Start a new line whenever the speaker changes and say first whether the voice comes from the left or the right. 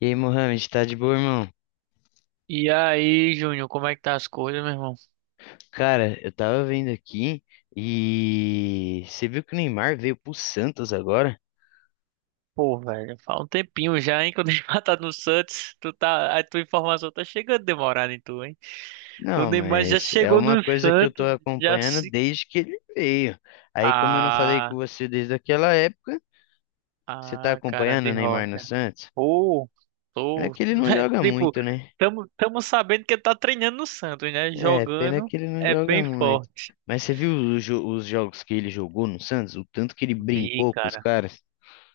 left: E aí, Mohamed, tá de boa, irmão?
right: E aí, Júnior, como é que tá as coisas, meu irmão?
left: Cara, eu tava vendo aqui e você viu que o Neymar veio pro Santos agora?
right: Pô, velho, faz um tempinho já, hein, que eu dei matado no Santos. Tu tá, a tua informação tá chegando demorada em tu, hein? O
left: Não,
right: Neymar já
left: mas é
right: chegou
left: uma
right: no
left: coisa que eu tô
right: Santos, já
left: acompanhando
right: se...
left: desde que ele veio. Aí, como eu não falei com
right: Ah,
left: você desde aquela época, você tá
right: ah, cara
left: acompanhando o
right: de
left: Neymar no
right: rocha.
left: Santos?
right: Pô,
left: Pena
right: tô...
left: que ele não
right: né.
left: joga
right: Tipo,
left: muito, né?
right: tamo sabendo que ele tá treinando no Santos, né?
left: É, pena
right: Jogando
left: que ele não joga
right: bem
left: muito.
right: forte.
left: Mas você viu os, os jogos que ele jogou no Santos? O tanto que ele
right: Vi,
left: brincou com os
right: cara.
left: caras?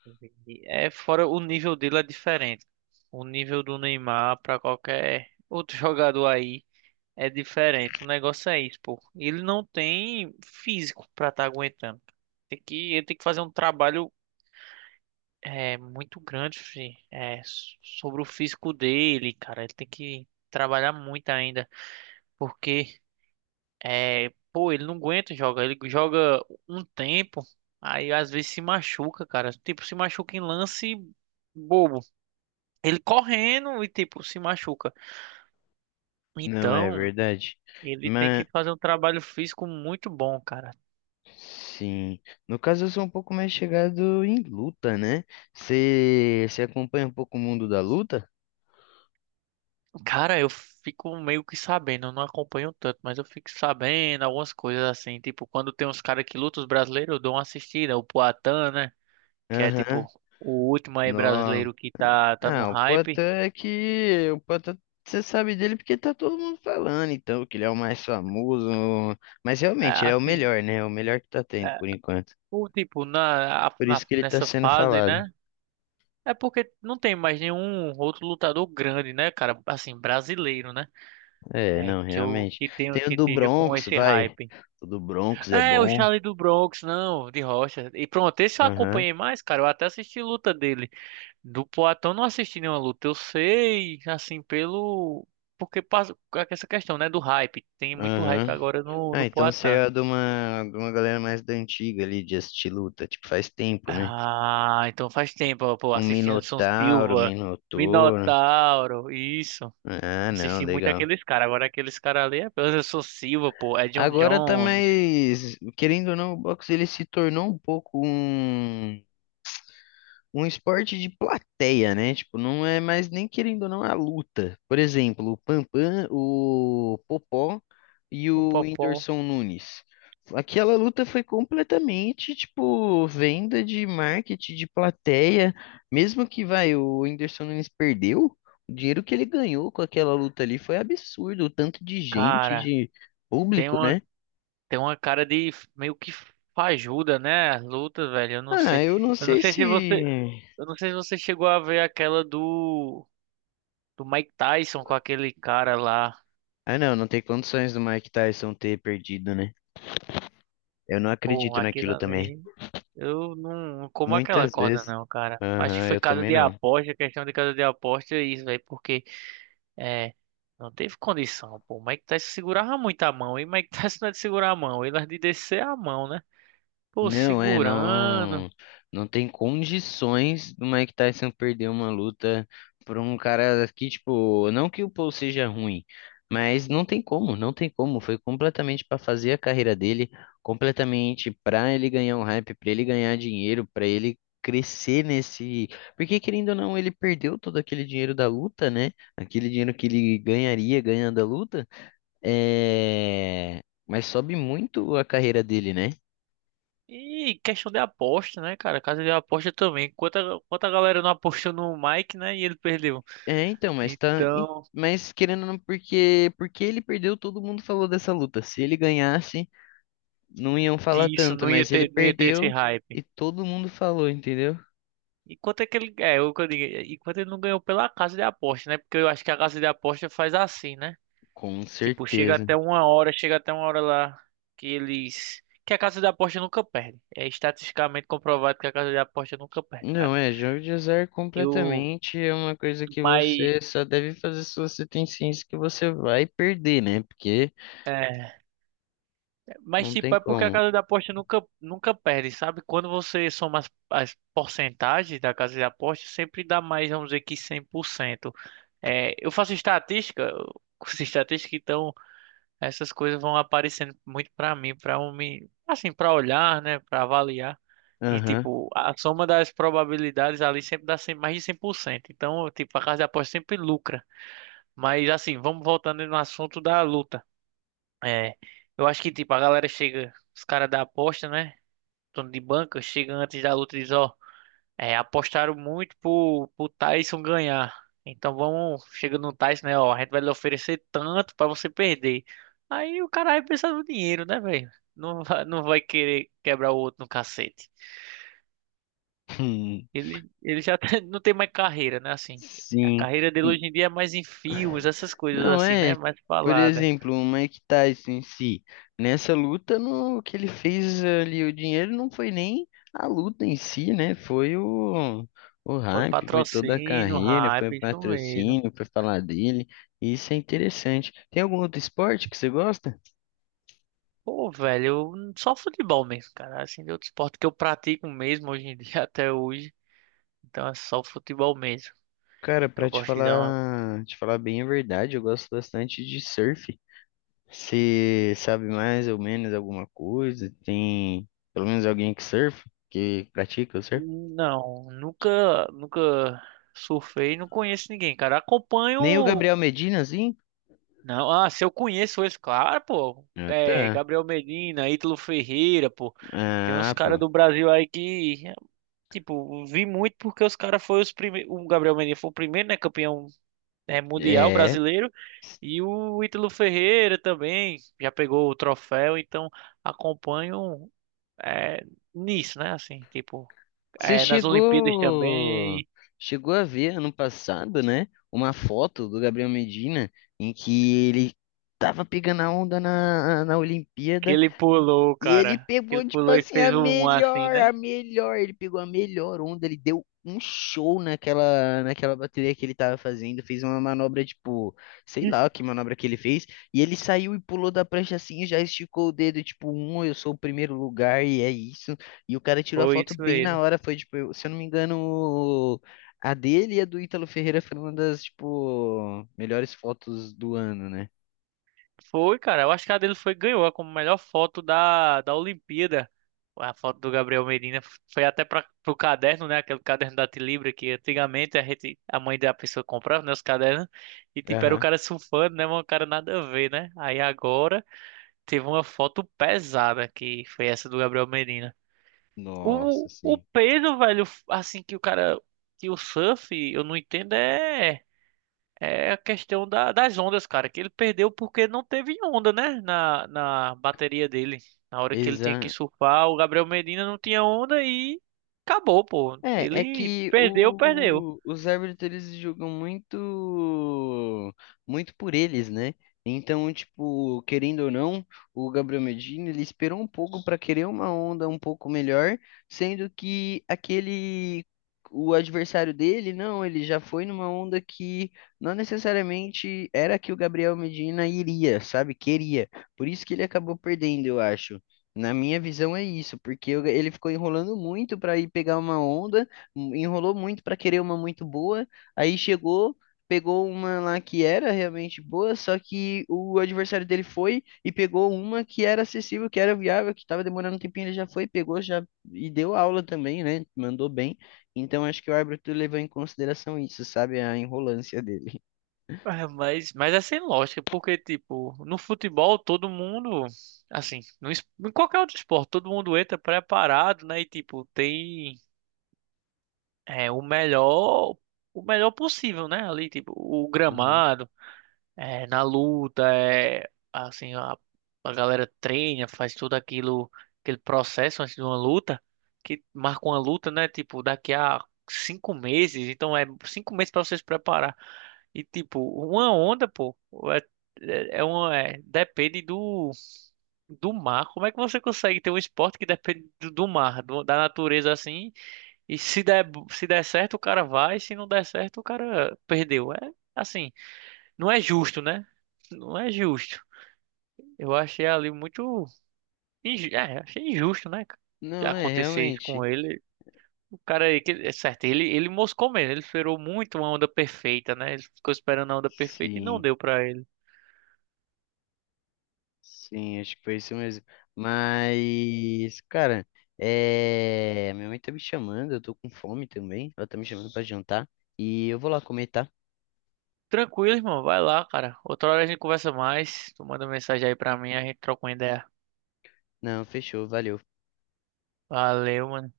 right: Entendi. É, fora o nível dele é diferente. O nível do Neymar para qualquer outro jogador aí é diferente. O negócio é isso, pô. Ele não tem físico para estar aguentando. Tem que, ele tem que fazer um trabalho muito grande, fi, sobre o físico dele, cara. Ele tem que trabalhar muito ainda, porque pô, ele não aguenta jogar. Ele joga um tempo, aí às vezes se machuca, cara. Tipo, se machuca em lance bobo. Ele correndo e, tipo, se machuca.
left: Não é
right: Então,
left: verdade?
right: ele tem que fazer um trabalho físico muito bom, cara.
left: Sim. No caso, eu sou um pouco mais chegado em luta, né? Você acompanha um pouco o mundo da luta?
right: Cara, eu fico meio que sabendo, eu não acompanho tanto, mas eu fico sabendo algumas coisas assim. Tipo, quando tem uns caras que lutam, os brasileiros, eu dou uma assistida. O Poatan, né? Que é,
left: Aham.
right: tipo, o último aí
left: Nó.
right: brasileiro que tá no
left: Ah, o
right: hype.
left: Poatan é que. O Poatan, você sabe dele porque tá todo mundo falando, então, que ele é o mais famoso. Mas
right: É,
left: realmente, ele é o
right: assim,
left: melhor, né? É o melhor que tá tendo
right: é,
left: por enquanto.
right: o tipo,
left: Por isso que ele tá
right: nessa
left: sendo
right: fase,
left: falado.
right: né? É porque não tem mais nenhum outro lutador grande, né, cara? Assim, brasileiro, né?
left: É,
right: É,
left: não,
right: que eu
left: realmente.
right: que tenho
left: Tem o
right: que
left: do
right: esteja com
left: Bronx,
right: esse
left: vai.
right: hype.
left: O do Bronx é
right: É, o
left: bom.
right: Charlie do Bronx, não, de Rocha. E pronto, esse eu
left: Aham,
right: acompanhei mais, cara. Eu até assisti luta dele. Do Poatan eu não assisti nenhuma luta. Eu sei, assim, pelo. Porque passa com essa questão, né? Do hype. Tem muito hype
left: aham.
right: agora
left: Ah,
right: no
left: então você
right: Poatan.
left: é de uma galera mais da antiga ali, de assistir luta, tipo, faz tempo, né?
right: Ah, então faz tempo, ó, pô.
left: Um
right: Assisti Anderson
left: Minotauro, um
right: Silva,
left: Minotouro.
right: Minotauro, isso.
left: Ah, não,
right: Assisti muito
left: legal.
right: aqueles caras. Agora aqueles caras ali é Anderson Silva, pô. É John
left: Agora tá
right: Jones,
left: mais, querendo ou não, o boxe ele se tornou um pouco um um esporte de plateia, né? Tipo, não é mais nem querendo ou não é a luta. Por exemplo, o Pampam, o Popó e
right: o
left: o
right: Popó.
left: Whindersson Nunes. Aquela luta foi completamente, tipo, venda de marketing, de plateia. Mesmo que, vai, o Whindersson Nunes perdeu, o dinheiro que ele ganhou com aquela luta ali foi absurdo. O tanto de gente,
right: Cara.
left: de
right: Tem
left: público,
right: uma,
left: né?
right: tem uma cara de meio que fajuda, né? As lutas, velho. Eu não
left: Ah,
right: sei.
left: eu não
right: Eu não
left: sei
right: sei se você.
left: se...
right: Eu não sei se você chegou a ver aquela do. Do Mike Tyson com aquele cara lá.
left: Ah, não, não tem condições do Mike Tyson ter perdido, né? Eu não
right: Pô,
left: acredito
right: aquilo
left: naquilo também.
right: ali. Eu não, não como aquela
left: Muitas
right: corda,
left: vezes.
right: não, cara. Acho que
left: Aham,
right: foi
left: eu
right: casa
left: também
right: de
left: não.
right: aposta, questão de casa de aposta, é isso, velho. Porque. É. Não teve condição, pô. O Mike Tyson segurava muito a mão. E o Mike Tyson não é de segurar a mão. Ele é de descer a mão, né? Pô,
left: Não, é,
right: segurando.
left: não, não tem condições do Mike Tyson perder uma luta por um cara que, tipo, não que o Paul seja ruim, mas não tem como, não tem como. Foi completamente para fazer a carreira dele, completamente para ele ganhar um hype, para ele ganhar dinheiro, para ele crescer nesse. Porque, querendo ou não, ele perdeu todo aquele dinheiro da luta, né? Aquele dinheiro que ele ganharia ganhando a luta. É, mas sobe muito a carreira dele, né?
right: E questão de aposta, né, cara? Casa de aposta também. Quanta galera não apostou no Mike, né? E ele perdeu.
left: É, então, mas tá. em-
right: Então,
left: Mas querendo ou não, porque ele perdeu, todo mundo falou dessa luta. Se ele ganhasse, não iam falar tanto, mas ele
right: não ia ter esse
left: perdeu
right: hype.
left: e todo mundo falou, entendeu?
right: E quanto é que ele, é, o que eu digo, e quanto ele não ganhou pela casa de aposta, né? Porque eu acho que a casa de aposta faz assim, né?
left: Com
right: Tipo,
left: certeza.
right: chega até uma hora lá que eles, que a casa de aposta nunca perde. É estatisticamente comprovado que a casa de aposta nunca perde,
left: Não,
right: cara.
left: é, jogo de azar
right: E o,
left: completamente é uma coisa que
right: mas
left: você só deve fazer se você tem ciência que você vai perder, né? Porque
right: é, Mas,
left: não
right: tipo,
left: tem
right: é porque a
left: como.
right: casa de aposta nunca perde, sabe? Quando você soma as porcentagens da casa de aposta, sempre dá mais, vamos dizer que cem por cento. É, eu faço estatística, eu curso de estatística, então essas coisas vão aparecendo muito pra mim, pra eu me, assim, pra olhar, né, pra avaliar. E,
left: Aham.
right: tipo, a soma das probabilidades ali sempre dá cem, mais de cem por cento. Então, tipo, a casa de aposta sempre lucra. Mas, assim, vamos voltando no assunto da luta. É, eu acho que, tipo, a galera chega, os caras da aposta, né? Dono de banca, chega antes da luta e diz, ó, apostaram muito pro Tyson ganhar. Então vamos, chega no Tyson, né, ó, a gente vai lhe oferecer tanto pra você perder. Aí o cara vai pensar no dinheiro, né, velho? Não não vai querer quebrar o outro no cacete. Ele já tá- não tem mais carreira, né, assim. A
left: Sim.
right: carreira dele hoje em dia é mais em filmes, essas coisas
left: Não
right: assim, né?
left: é,
right: Mais
left: por
right: falada.
left: exemplo, o Mike Tyson em si, nessa luta, no, o que ele fez ali, o dinheiro não foi nem a luta em si, né? Foi o
right: Foi
left: hype, foi toda a
right: patrocínio,
left: carreira, foi o
right: hype, isso mesmo.
left: patrocínio, foi falar dele. Isso é interessante. Tem algum outro esporte que você gosta?
right: Pô, velho, só futebol mesmo, cara. Assim, de outro esporte que eu pratico mesmo hoje em dia, até hoje. Então é só futebol mesmo.
left: Cara,
right: Que
left: pra
right: eu gosto de dar uma...
left: te falar bem a verdade, eu gosto bastante de surf. Você sabe mais ou menos alguma coisa? Tem pelo menos alguém que surfa, que pratica o surf?
right: Não, nunca surfei, não conheço ninguém, cara.
left: Nem o
right: Acompanho.
left: Gabriel Medina, assim?
right: Não, ah, se eu conheço eles, claro, pô.
left: Ah,
right: É,
left: tá.
right: Gabriel Medina, Ítalo Ferreira, pô. Tem uns
left: Ah,
right: caras
left: pô.
right: do Brasil aí que, tipo, vi muito porque os caras foram os primeiros. O Gabriel Medina foi o primeiro, né? Campeão, mundial
left: É.
right: brasileiro. E o Ítalo Ferreira também já pegou o troféu, então acompanho é, nisso, né? Assim, tipo,
left: Você
right: nas Olimpíadas
left: chegou.
right: também,
left: Chegou a ver ano passado, né? Uma foto do Gabriel Medina em que ele tava pegando a onda na, na
right: que
left: Olimpíada.
right: ele pulou,
left: E ele
right: cara. Que ele
left: pegou, tipo
right: pulou e
left: assim, a
right: fez um assim,
left: melhor,
right: né?
left: a melhor. Ele pegou a melhor onda, ele deu um show naquela, naquela bateria que ele tava fazendo. Fez uma manobra, tipo, sei lá que manobra que ele fez. E ele saiu e pulou da prancha assim, e já esticou o dedo, tipo, um, eu sou o primeiro lugar e é isso. E o cara tirou a
right: Foi
left: foto
right: isso
left: bem na
right: mesmo.
left: hora. Foi, tipo, eu- se eu não me engano, a dele e a do Ítalo Ferreira foi uma das, tipo, melhores fotos do ano, né?
right: Foi, cara. Eu acho que a dele foi ganhou como melhor foto da Olimpíada. A foto do Gabriel Medina foi até para pro caderno, né? Aquele caderno da Tilibra que antigamente a gente, a mãe da pessoa comprava, né, os cadernos e tipo era o
left: Aham.
right: cara surfando, né, mas o cara nada a ver, né? Aí agora teve uma foto pesada que foi essa do Gabriel Medina.
left: Nossa,
right: O
left: sim.
right: peso, velho, assim que o cara que o surf, eu não entendo a questão das ondas, cara, que ele perdeu porque não teve onda, né? Na bateria dele. Na hora que ele tinha que
left: Exa
right: surfar, o Gabriel Medina não tinha onda e acabou, pô.
left: É, é
right: Ele
left: que
right: perdeu, perdeu.
left: o, os árbitros eles julgam muito muito por eles, né? Então, tipo, querendo ou não, o Gabriel Medina ele esperou um pouco para querer uma onda um pouco melhor, sendo que aquele o adversário dele, não, ele já foi numa onda que não necessariamente era a que o Gabriel Medina iria, sabe? Queria. Por isso que ele acabou perdendo, eu acho. Na minha visão é isso, porque eu- ele ficou enrolando muito para ir pegar uma onda, enrolou muito para querer uma muito boa, aí chegou, pegou uma lá que era realmente boa, só que o adversário dele foi e pegou uma que era acessível, que era viável, que estava demorando um tempinho, ele já foi, pegou já e deu aula também, né? Mandou bem. Então acho que o árbitro levou em consideração isso, sabe? A enrolância dele.
right: É, mas é sem lógica, porque, tipo, no futebol todo mundo, assim, no, es- em qualquer outro esporte, todo mundo entra preparado, né? E, tipo, tem é, o melhor, o melhor possível, né? Ali, tipo, o
left: Uhum.
right: gramado. Na luta, assim, a galera treina, faz tudo aquilo, aquele processo antes de uma luta, que marca uma luta, né? Tipo, daqui a 5 meses, então é 5 meses para você se preparar. E tipo, uma onda, pô, é, uma, depende do mar. Como é que você consegue ter um esporte que depende do mar, da natureza assim? E se der, se der certo, o cara vai, se não der certo, o cara perdeu. É assim. Não é justo, né? Não é justo. Eu achei ali muito. É, achei injusto, né? Cara,
left: Não, é
right: acontecer isso com
left: realmente.
right: ele. O cara, aí que- é certo, ele moscou mesmo. Ele esperou muito uma onda perfeita, né? Ele ficou esperando a onda perfeita e não
left: Sim.
right: deu pra ele.
left: Sim, acho que foi isso mesmo. Mas, cara, é... minha mãe tá me chamando, eu tô com fome também. Ela tá me chamando pra jantar. E eu vou lá comer, tá?
right: Tranquilo, irmão. Vai lá, cara. Outra hora a gente conversa mais. Tu manda mensagem aí pra mim, a gente troca uma ideia.
left: Não, fechou, valeu.
right: Valeu, mano.